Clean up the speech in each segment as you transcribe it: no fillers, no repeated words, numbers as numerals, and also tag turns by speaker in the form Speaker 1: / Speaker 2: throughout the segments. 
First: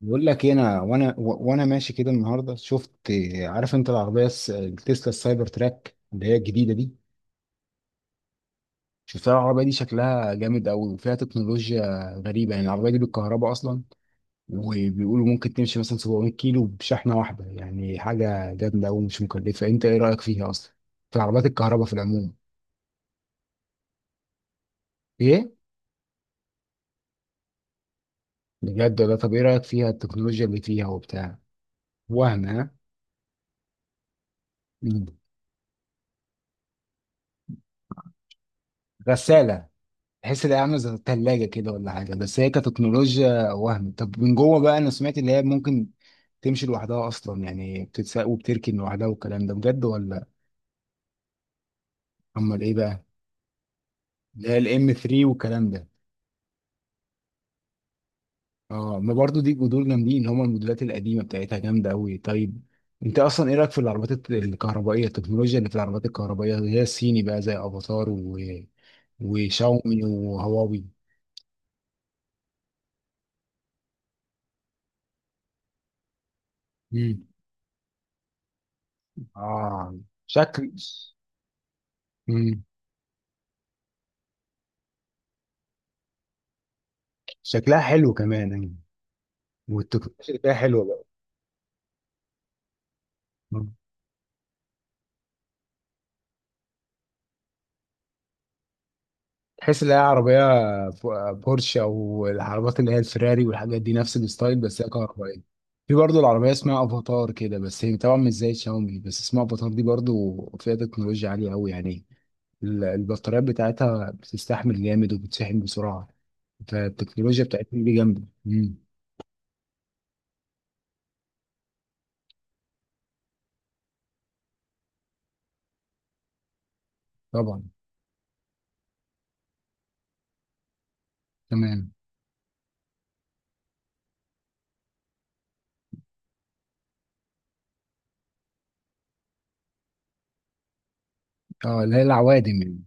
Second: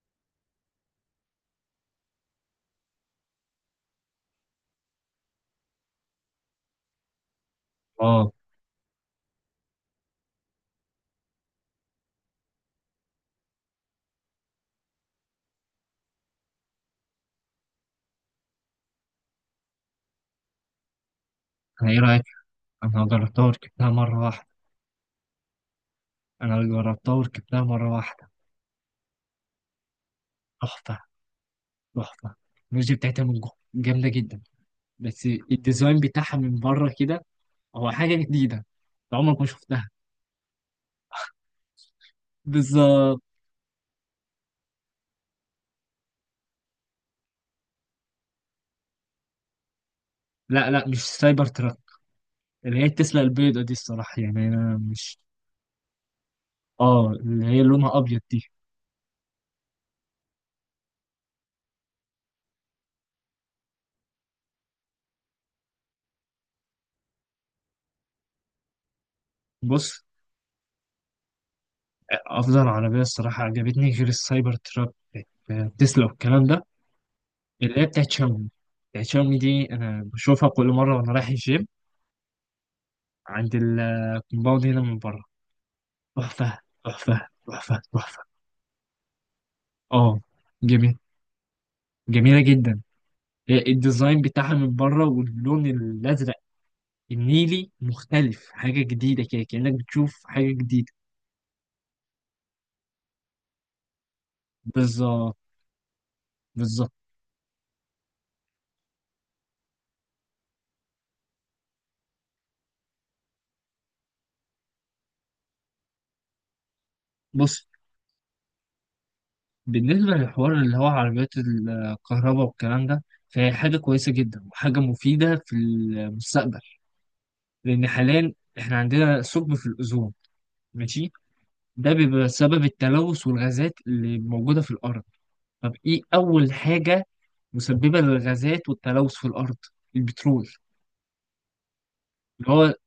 Speaker 1: بقول لك إيه، انا وانا و- وانا ماشي كده النهارده شفت. عارف انت العربيه التسلا السايبر تراك اللي هي الجديده دي؟
Speaker 2: اه.
Speaker 1: شفتها العربيه دي شكلها جامد قوي وفيها تكنولوجيا غريبه، يعني العربيه دي بالكهرباء اصلا. وبيقولوا ممكن تمشي مثلا 700 كيلو بشحنه واحده، يعني حاجه جامده قوي مش مكلفه. انت ايه رايك فيها اصلا، في العربيات الكهرباء
Speaker 2: انا
Speaker 1: في
Speaker 2: ايه رايك؟
Speaker 1: العموم؟
Speaker 2: انا جربتها وركبتها مره واحده.
Speaker 1: ايه،
Speaker 2: انا جربتها وركبتها مره واحده.
Speaker 1: بجد ولا؟ طب ايه رايك فيها، التكنولوجيا اللي فيها
Speaker 2: تحفه،
Speaker 1: وبتاع؟
Speaker 2: تحفه.
Speaker 1: وهم ها؟
Speaker 2: الميوزي بتاعتها من جوه جامده جدا.
Speaker 1: مم.
Speaker 2: بس الديزاين بتاعها من بره كده هو حاجه جديده، أنت عمرك ما
Speaker 1: غساله.
Speaker 2: شفتها.
Speaker 1: تحس ان هي عامله زي الثلاجه كده ولا حاجه، بس هي
Speaker 2: بالظبط.
Speaker 1: كتكنولوجيا وهم. طب من جوه بقى، انا سمعت ان هي ممكن تمشي لوحدها اصلا، يعني بتتساق وبتركن لوحدها، والكلام ده بجد ولا؟
Speaker 2: لا لا، مش سايبر تراك.
Speaker 1: امال ايه
Speaker 2: اللي هي
Speaker 1: بقى؟
Speaker 2: تسلا البيضه دي الصراحه، يعني
Speaker 1: اللي هي
Speaker 2: انا
Speaker 1: الام
Speaker 2: مش.
Speaker 1: 3 والكلام ده.
Speaker 2: اه، اللي هي لونها ابيض دي.
Speaker 1: اه، ما برضو دي جذور جامدين، اللي هم الموديلات القديمه بتاعتها جامده قوي. طيب، انت اصلا ايه رايك في العربيات الكهربائيه، التكنولوجيا اللي في العربيات الكهربائيه، اللي هي الصيني بقى زي افاتار
Speaker 2: بص،
Speaker 1: وشاومي وهواوي؟
Speaker 2: افضل عربيه الصراحه عجبتني غير السايبر تراك بتاعت تسلا والكلام ده،
Speaker 1: مم.
Speaker 2: اللي هي بتاعت شاومي. بتاعت شاومي دي
Speaker 1: اه،
Speaker 2: انا بشوفها كل
Speaker 1: شكل،
Speaker 2: مره وانا رايح الجيم عند الكومباوند هنا من بره. تحفة، تحفة،
Speaker 1: شكلها
Speaker 2: تحفة،
Speaker 1: حلو
Speaker 2: تحفة.
Speaker 1: كمان يعني،
Speaker 2: اه،
Speaker 1: والتكنولوجيا اللي فيها حلوه
Speaker 2: جميل.
Speaker 1: بقى.
Speaker 2: جميلة جدا. الديزاين بتاعها من بره واللون الأزرق النيلي مختلف، حاجة جديدة كده كأنك
Speaker 1: تحس ان هي
Speaker 2: بتشوف
Speaker 1: عربيه
Speaker 2: حاجة جديدة.
Speaker 1: بورشه او العربيات اللي هي الفيراري والحاجات دي، نفس الستايل بس هي
Speaker 2: بالظبط.
Speaker 1: كهربائيه. في برضه العربيه اسمها
Speaker 2: بالظبط.
Speaker 1: افاتار كده، بس هي طبعا مش زي شاومي، بس اسمها افاتار دي برضه فيها تكنولوجيا عاليه قوي يعني. البطاريات بتاعتها بتستحمل جامد وبتشحن بسرعه، فالتكنولوجيا
Speaker 2: بص،
Speaker 1: بتاعتهم دي جامده. مم.
Speaker 2: بالنسبة للحوار اللي هو عربيات الكهرباء والكلام ده، فهي حاجة كويسة جدا وحاجة مفيدة في المستقبل.
Speaker 1: طبعا.
Speaker 2: لأن حاليا احنا عندنا ثقب في الأوزون، ماشي.
Speaker 1: تمام.
Speaker 2: ده بيبقى بسبب التلوث والغازات اللي موجودة في الأرض. طب إيه أول حاجة مسببة للغازات والتلوث في الأرض؟ البترول.
Speaker 1: اه اللي هي
Speaker 2: اللي
Speaker 1: العوادم
Speaker 2: هو،
Speaker 1: يعني.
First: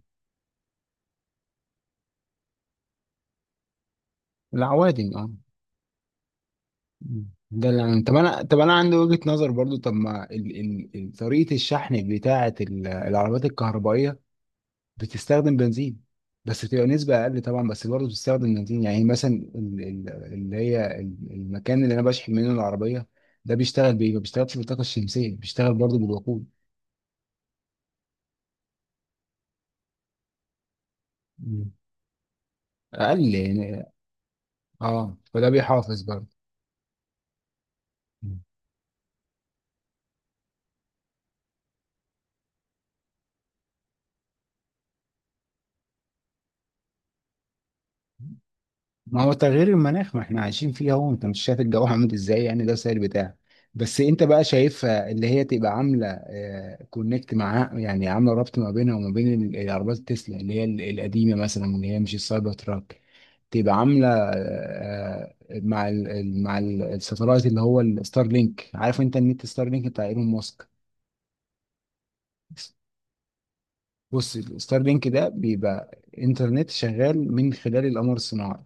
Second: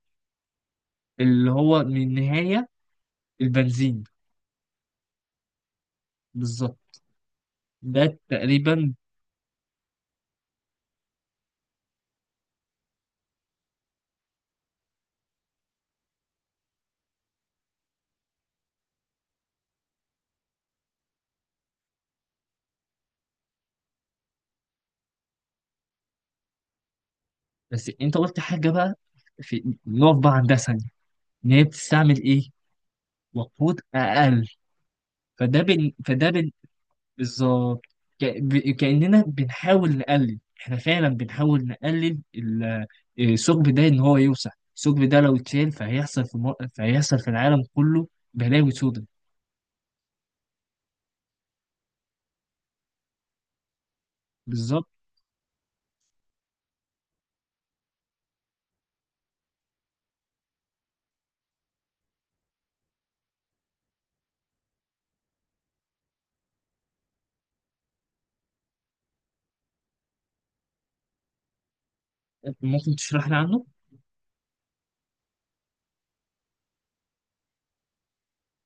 Speaker 2: اللي هو من النهاية، البنزين.
Speaker 1: العوادم اه.
Speaker 2: بالظبط.
Speaker 1: ده اللي أنا- طب
Speaker 2: ده
Speaker 1: انا طب انا
Speaker 2: تقريبا.
Speaker 1: عندي وجهة نظر برضو. طب ما طريقة الشحن بتاعة العربيات الكهربائية بتستخدم بنزين، بس بتبقى نسبة اقل طبعا، بس برضو بتستخدم بنزين. يعني مثلا اللي هي المكان اللي انا بشحن منه العربية ده بيشتغل بايه؟ ما بيشتغلش بالطاقة الشمسية، بيشتغل برضو بالوقود.
Speaker 2: بس أنت قلت حاجة بقى، في نقف بقى عندها ثانية. إن هي
Speaker 1: مم.
Speaker 2: بتستعمل إيه؟
Speaker 1: اقل
Speaker 2: وقود
Speaker 1: يعني.
Speaker 2: أقل.
Speaker 1: اه، فده
Speaker 2: فده بن...
Speaker 1: بيحافظ برضو.
Speaker 2: فده بن... بالظبط كأننا بنحاول نقلل، إحنا فعلا بنحاول نقلل الثقب ده إن هو يوسع. الثقب ده لو اتشال فهيحصل في العالم كله بلاوي سودة.
Speaker 1: ما هو تغيير المناخ ما احنا عايشين فيه اهو، انت مش شايف الجو عامل ازاي؟ يعني ده السائل بتاعك، بس انت بقى
Speaker 2: بالظبط.
Speaker 1: شايفها اللي هي تبقى عامله كونكت معاها، يعني عامله ربط ما بينها وما بين العربيات التسلا اللي هي القديمه مثلا، اللي هي مش السايبر تراك، تبقى عامله مع الساتلايت اللي هو الستار لينك. عارف انت النت ستار لينك بتاع ايلون ماسك؟
Speaker 2: ممكن تشرح لي عنه.
Speaker 1: بص، الستار لينك ده بيبقى انترنت شغال من خلال القمر الصناعي،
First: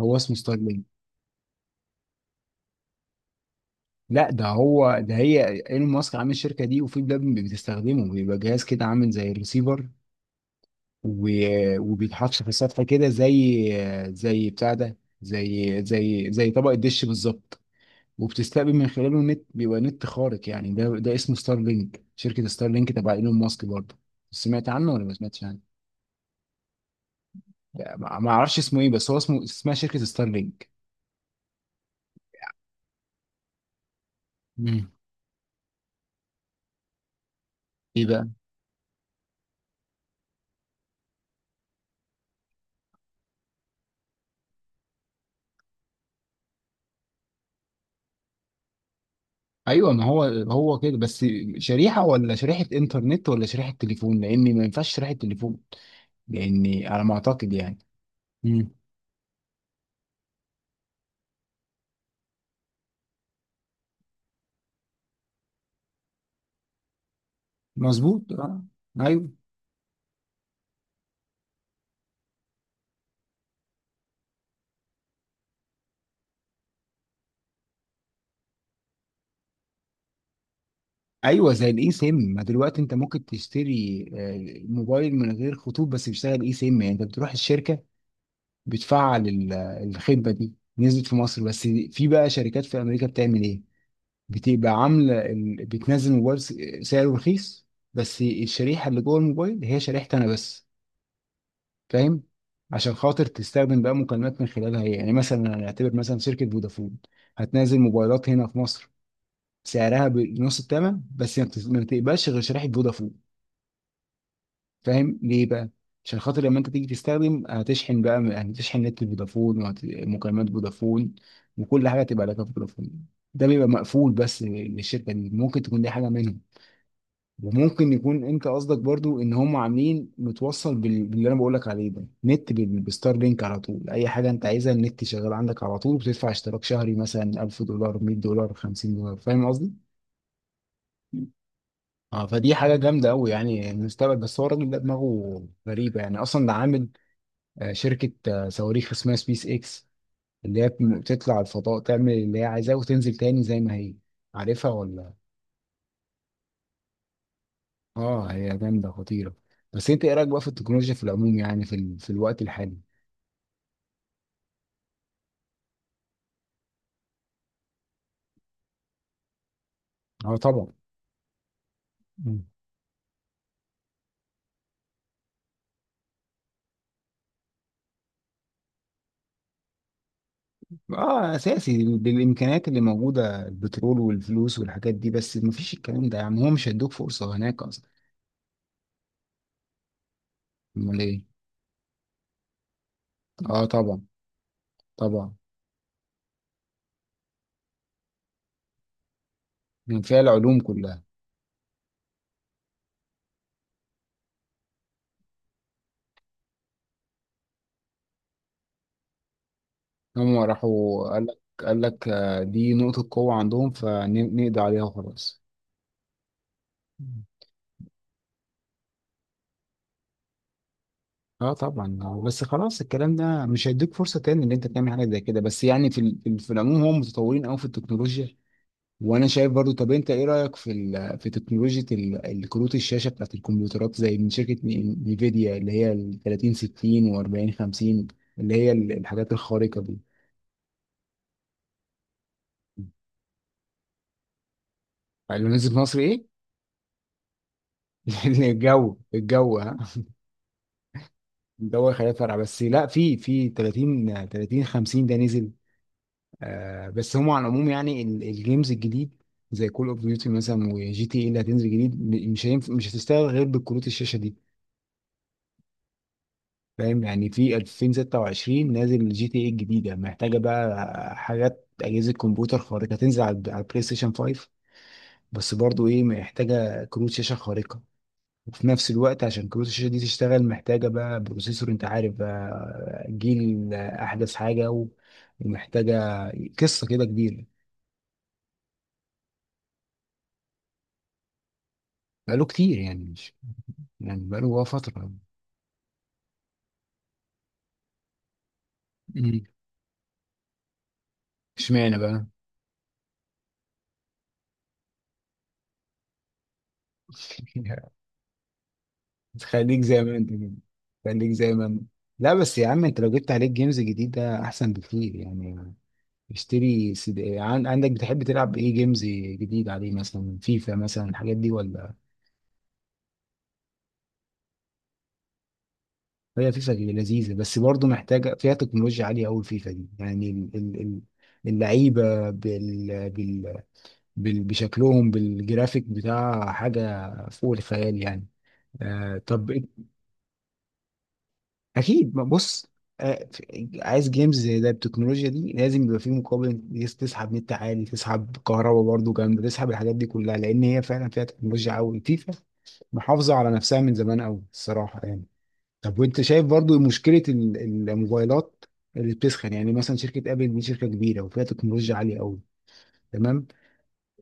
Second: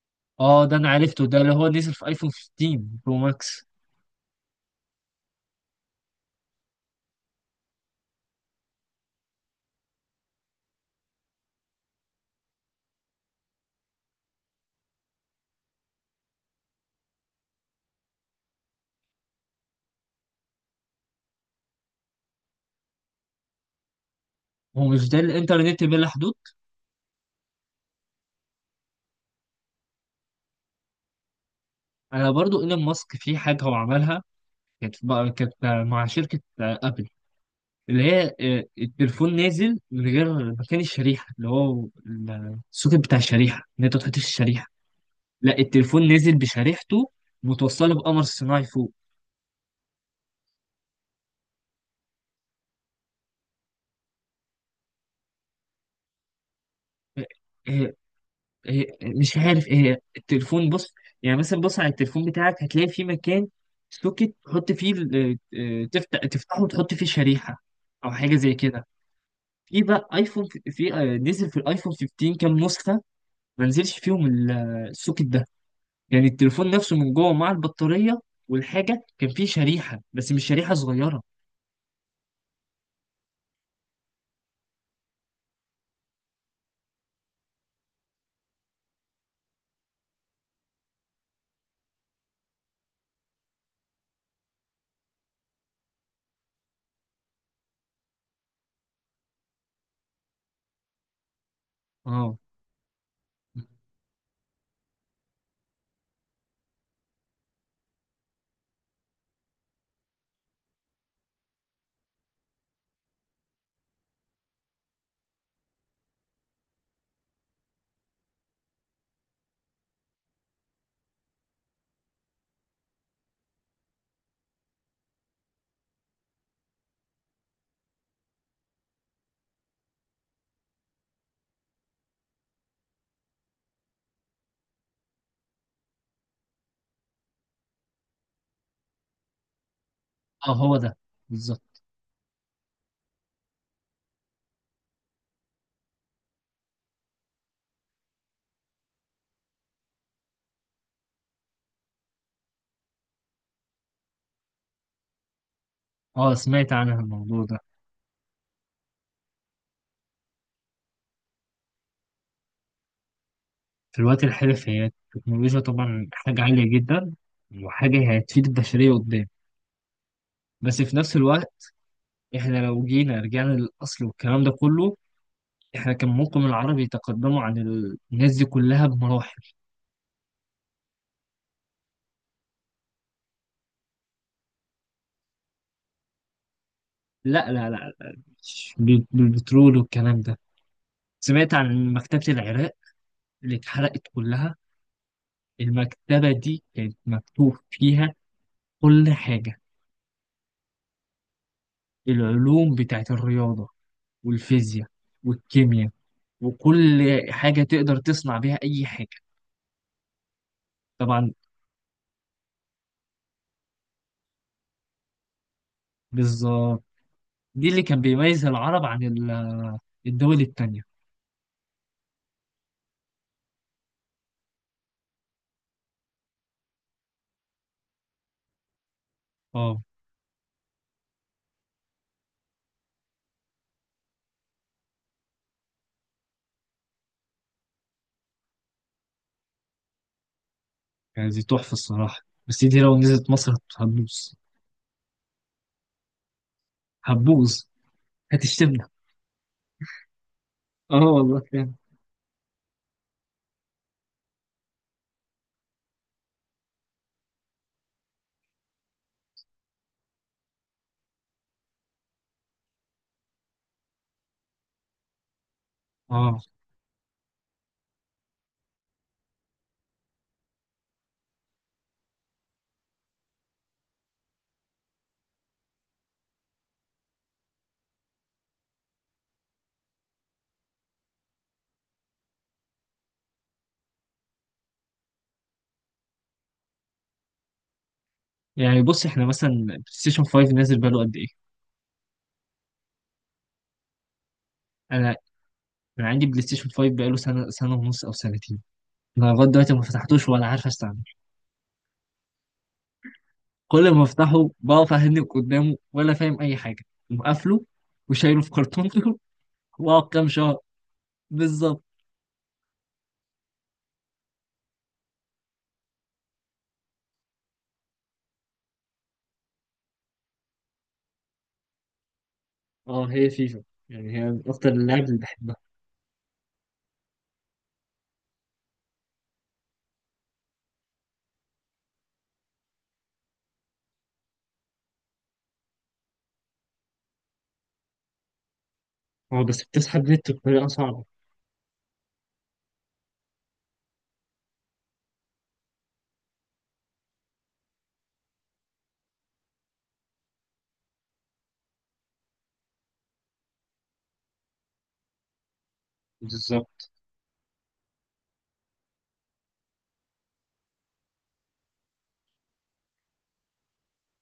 Speaker 1: هو اسمه ستار
Speaker 2: اه، ده
Speaker 1: لينك.
Speaker 2: انا عرفته، ده اللي هو نزل في ايفون 15 برو ماكس.
Speaker 1: لا، ده هو ده، هي ايلون ماسك عامل الشركه دي، وفي بلاد بتستخدمه، بيبقى جهاز كده عامل زي الريسيفر، وبيتحط في السطح كده زي زي بتاع ده، زي طبق الدش بالظبط. وبتستقبل من خلاله نت، بيبقى نت خارق يعني. ده ده اسمه ستار لينك، شركه ستار لينك تبع ايلون ماسك برضه. سمعت
Speaker 2: هو
Speaker 1: عنه ولا
Speaker 2: مش
Speaker 1: ما
Speaker 2: ده
Speaker 1: سمعتش عنه؟
Speaker 2: الانترنت بلا حدود؟
Speaker 1: لا، ما اعرفش اسمه ايه، بس هو اسمه، اسمها شركه ستار لينك.
Speaker 2: انا برضو ايلون ماسك في حاجه هو عملها،
Speaker 1: مم.
Speaker 2: كانت بقى، كانت مع شركه ابل اللي
Speaker 1: يبقى
Speaker 2: هي التليفون نازل من غير مكان الشريحه، اللي هو السوكت بتاع الشريحه ان انت تحطش الشريحه. لا، التليفون نازل بشريحته متوصله بقمر صناعي فوق.
Speaker 1: ايوه، ما هو هو كده. بس شريحه ولا شريحه انترنت ولا شريحه تليفون؟ لان ما ينفعش شريحه تليفون، لاني على ما
Speaker 2: آه،
Speaker 1: اعتقد يعني.
Speaker 2: آه،
Speaker 1: مم.
Speaker 2: هي مش عارف ايه هي. التليفون، بص، يعني مثلا بص على التليفون بتاعك هتلاقي فيه مكان سوكت تحط فيه تفتح، تفتحه وتحط فيه شريحة او
Speaker 1: مظبوط
Speaker 2: حاجة زي
Speaker 1: آه.
Speaker 2: كده.
Speaker 1: ايوه.
Speaker 2: في بقى ايفون نزل في الايفون 15 كام نسخة ما نزلش فيهم السوكت ده. يعني التليفون نفسه من جوه مع البطارية والحاجة كان فيه شريحة، بس مش شريحة صغيرة.
Speaker 1: ايوه، زي الاي سيم. ما دلوقتي انت ممكن تشتري موبايل من غير خطوط، بس بيشتغل اي سيم. يعني انت بتروح الشركه بتفعل الخدمه دي. نزلت في مصر، بس في بقى شركات في امريكا بتعمل ايه، بتبقى عامله بتنزل موبايل سعره رخيص، بس الشريحه اللي جوه الموبايل هي شريحتي انا بس، فاهم؟
Speaker 2: اه.
Speaker 1: عشان خاطر تستخدم بقى مكالمات من خلالها هي. يعني مثلا هنعتبر مثلا شركة فودافون هتنزل موبايلات هنا في مصر سعرها بنص الثمن، بس ما بتقبلش غير شريحة فودافون. فاهم ليه بقى؟ عشان خاطر لما انت تيجي تستخدم هتشحن بقى، هتشحن نت فودافون ومكالمات فودافون، وكل حاجة تبقى لك فودافون. ده بيبقى مقفول بس للشركة دي. ممكن تكون دي حاجة منهم، وممكن يكون انت قصدك برضو ان هم عاملين متوصل باللي انا بقول لك عليه ده، نت بالستار لينك على طول. اي حاجه انت عايزها النت شغال عندك على طول، بتدفع اشتراك شهري مثلا 1000 دولار، 100 دولار، 50 دولار. فاهم قصدي؟
Speaker 2: اه، هو ده. بالظبط.
Speaker 1: اه، فدي حاجه جامده قوي يعني، المستقبل. بس هو الراجل ده دماغه غريبه يعني، اصلا ده عامل شركه صواريخ اسمها سبيس اكس، اللي هي بتطلع الفضاء تعمل اللي هي عايزاه وتنزل تاني زي ما هي. عارفها ولا؟
Speaker 2: اه، سمعت عنها الموضوع ده.
Speaker 1: اه، هي جامده خطيره. بس انت ايه رايك بقى في التكنولوجيا في العموم، يعني في الوقت الحالي؟
Speaker 2: في الوقت الحالي هي التكنولوجيا طبعا حاجة عالية جدا، وحاجة هتفيد البشرية قدام.
Speaker 1: اه طبعا.
Speaker 2: بس في نفس الوقت
Speaker 1: مم.
Speaker 2: احنا لو جينا رجعنا للأصل والكلام ده كله، احنا كان ممكن العرب يتقدموا عن الناس دي كلها بمراحل.
Speaker 1: اه اساسي، بالامكانيات اللي موجوده، البترول والفلوس والحاجات دي، بس مفيش الكلام ده يعني، هو مش هيدوك فرصه
Speaker 2: لا
Speaker 1: هناك
Speaker 2: لا
Speaker 1: اصلا.
Speaker 2: لا، مش بالبترول والكلام ده.
Speaker 1: امال ايه؟
Speaker 2: سمعت عن مكتبة العراق اللي
Speaker 1: اه طبعا.
Speaker 2: اتحرقت كلها؟
Speaker 1: طبعا.
Speaker 2: المكتبة دي كانت مكتوب فيها كل حاجة.
Speaker 1: كان فيها العلوم كلها.
Speaker 2: العلوم بتاعت الرياضة والفيزياء والكيمياء وكل حاجة تقدر تصنع بيها أي حاجة.
Speaker 1: هم راحوا قال
Speaker 2: طبعا.
Speaker 1: لك، قال لك دي نقطه قوه عندهم، فنقضي عليها وخلاص.
Speaker 2: بالظبط.
Speaker 1: مم.
Speaker 2: دي اللي كان بيميز العرب عن الدول التانية.
Speaker 1: اه طبعا. بس خلاص الكلام ده مش هيديك فرصه تاني ان انت تعمل حاجه زي كده. بس يعني في العموم هم متطورين قوي في التكنولوجيا. وانا شايف برضو.
Speaker 2: اه.
Speaker 1: طب انت ايه رايك في في تكنولوجيا الكروت الشاشه بتاعت الكمبيوترات زي من شركه نيفيديا، اللي هي ال 30 60 و40 50، اللي هي الحاجات الخارقه دي؟
Speaker 2: يعني دي تحفة الصراحة، بس دي لو نزلت مصر هتبوظ.
Speaker 1: اللي نزلت مصر ايه؟
Speaker 2: هتبوظ. هتشتمنا.
Speaker 1: الجو، الجو ها.
Speaker 2: اه والله فعلا.
Speaker 1: الجو، خليها فرع بس. لا، في في 30 30 50 ده نزل. آه، بس هم على العموم يعني الجيمز الجديد زي كول اوف ديوتي مثلا، وجي تي اي اللي هتنزل جديد، مش هينفع، مش هتشتغل غير بالكروت الشاشه دي.
Speaker 2: اه،
Speaker 1: فاهم؟ يعني في 2026 نازل جي تي اي الجديده، محتاجه بقى حاجات اجهزه كمبيوتر خارقه. هتنزل على على البلاي ستيشن 5، بس برضو ايه، محتاجه كروت شاشه خارقه. وفي نفس الوقت عشان كروت الشاشه دي تشتغل محتاجه بقى بروسيسور، انت عارف بقى جيل احدث حاجه، ومحتاجه، قصه كده كبيره.
Speaker 2: يعني بص، احنا مثلا بلاي ستيشن 5 نازل بقاله قد ايه؟
Speaker 1: بقاله كتير يعني، مش يعني بقاله بقى فتره.
Speaker 2: انا انا عندي بلاي ستيشن 5 بقاله سنة، سنة ونص او سنتين. انا
Speaker 1: مم.
Speaker 2: لغاية دلوقتي ما فتحتوش ولا عارف استعمله.
Speaker 1: اشمعنى بقى؟
Speaker 2: كل ما افتحه بقف اهنك قدامه ولا فاهم اي حاجة، مقفله وشايله في كرتونته.
Speaker 1: خليك زي
Speaker 2: واقعد
Speaker 1: ما
Speaker 2: كام
Speaker 1: انت كده.
Speaker 2: شهر.
Speaker 1: خليك زي ما انت.
Speaker 2: بالظبط.
Speaker 1: لا بس يا عم انت لو جبت عليك جيمز جديدة احسن بكتير يعني. اشتري سي دي عندك، بتحب تلعب ايه جيمز جديد عليه؟ مثلا فيفا مثلا، الحاجات دي ولا؟
Speaker 2: اه هي فيفا، يعني هي من أكتر اللعب اللي بحبها.
Speaker 1: هي فيفا لذيذة، بس برضه محتاجة فيها تكنولوجيا عالية قوي. الفيفا دي يعني اللعيبة بشكلهم بالجرافيك بتاع، حاجة فوق الخيال يعني. آه
Speaker 2: هو
Speaker 1: طب،
Speaker 2: بس بتسحب نت بطريقة صعبة.
Speaker 1: اكيد، ما بص. عايز جيمز زي ده التكنولوجيا دي لازم يبقى فيه مقابل. تسحب نت عالي، تسحب كهرباء برضه جامده، تسحب الحاجات دي كلها، لان هي فعلا فيها تكنولوجيا قوي. فيفا محافظه على نفسها من زمان قوي الصراحه يعني. طب وانت شايف برضه
Speaker 2: بالظبط.
Speaker 1: مشكله الموبايلات اللي بتسخن؟ يعني مثلا شركه ابل دي شركه كبيره وفيها تكنولوجيا عاليه قوي، تمام،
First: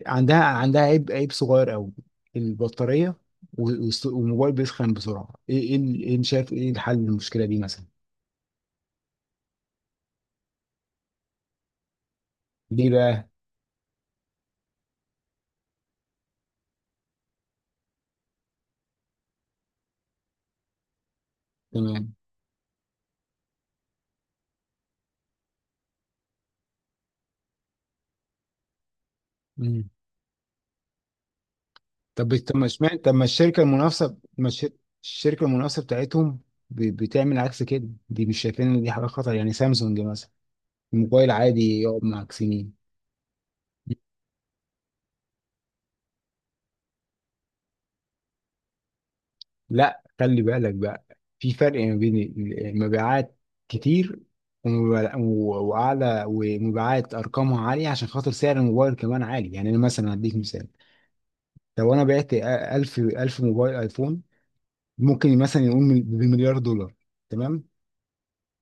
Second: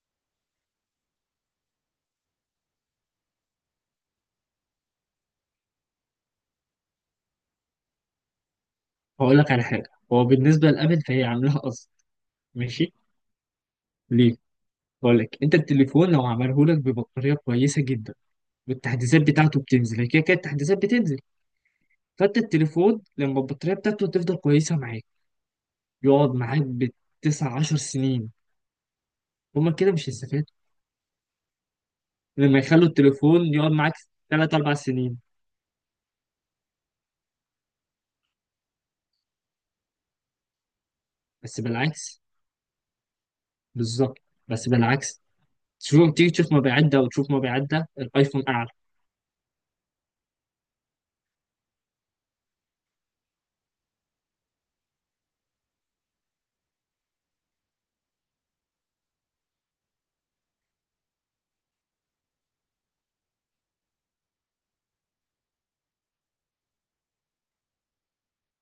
Speaker 1: عندها عيب، عيب صغير قوي، البطاريه، و- والموبايل بيسخن بسرعه. ايه ايه إيه، شايف ايه الحل للمشكله دي مثلا؟
Speaker 2: هقول لك على حاجة، هو بالنسبة لأبل فهي عاملاها قصد،
Speaker 1: ليه
Speaker 2: ماشي.
Speaker 1: بقى؟
Speaker 2: ليه؟ هقول لك، أنت التليفون لو عمله لك ببطارية كويسة جدا، والتحديثات بتاعته بتنزل، هي كده كده التحديثات بتنزل.
Speaker 1: تمام.
Speaker 2: فأنت التليفون لما البطارية بتاعته تفضل كويسة معاك، يقعد معاك بالتسع عشر سنين، هما
Speaker 1: مم.
Speaker 2: كده مش هيستفادوا.
Speaker 1: طب طب
Speaker 2: لما
Speaker 1: ما
Speaker 2: يخلوا
Speaker 1: اشمعنى، طب ما
Speaker 2: التليفون
Speaker 1: الشركه
Speaker 2: يقعد معاك
Speaker 1: المنافسه، ما
Speaker 2: تلات
Speaker 1: الش-
Speaker 2: أربع سنين
Speaker 1: الشركه المنافسه بتاعتهم بتعمل عكس كده، دي مش شايفين ان دي حاجه خطر؟ يعني سامسونج مثلا الموبايل
Speaker 2: بس
Speaker 1: عادي يقعد
Speaker 2: بالعكس.
Speaker 1: معاك سنين.
Speaker 2: بالظبط. بس بالعكس، المهم تيجي تشوف مبيعات ده وتشوف مبيعات ده، الايفون اعلى.
Speaker 1: لا، خلي بالك بقى، في فرق ما بين المبيعات كتير، وأعلى، ومبيعات أرقامها عالية عشان خاطر سعر الموبايل كمان عالي. يعني أنا مثلا هديك مثال، لو أنا بعت 1000 1000 موبايل أيفون، ممكن مثلا يقوم بمليار دولار. تمام.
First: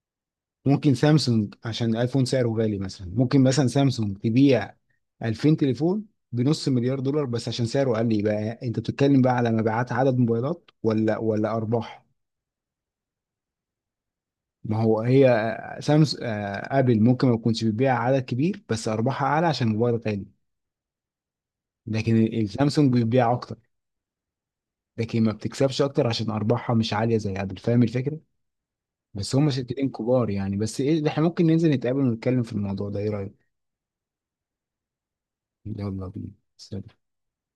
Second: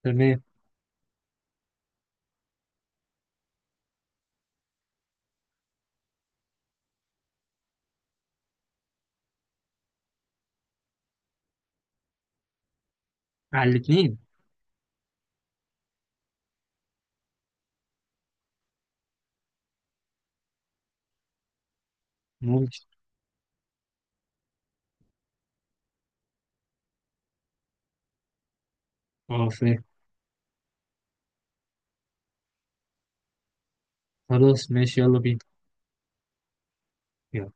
Speaker 2: تمام.
Speaker 1: ممكن سامسونج، عشان الايفون سعره غالي مثلا، ممكن مثلا سامسونج تبيع 2000 تليفون بنص مليار دولار بس عشان سعره قل. يبقى انت بتتكلم بقى على مبيعات عدد موبايلات ولا ارباح؟
Speaker 2: على الاثنين.
Speaker 1: ما هو هي سامسونج، ابل ممكن ما تكونش بتبيع عدد كبير بس ارباحها اعلى عشان الموبايل غالي. لكن
Speaker 2: ممكن.
Speaker 1: السامسونج بتبيع اكتر، لكن ما بتكسبش اكتر عشان ارباحها مش عاليه زي ابل. فاهم الفكره؟ بس هم
Speaker 2: اه، فاهم.
Speaker 1: شركتين كبار يعني. بس ايه، ده احنا ممكن ننزل نتقابل ونتكلم في الموضوع ده، ايه رايك؟
Speaker 2: خلاص ماشي، يلا بينا.
Speaker 1: يلا بينا. سلام.
Speaker 2: يلا.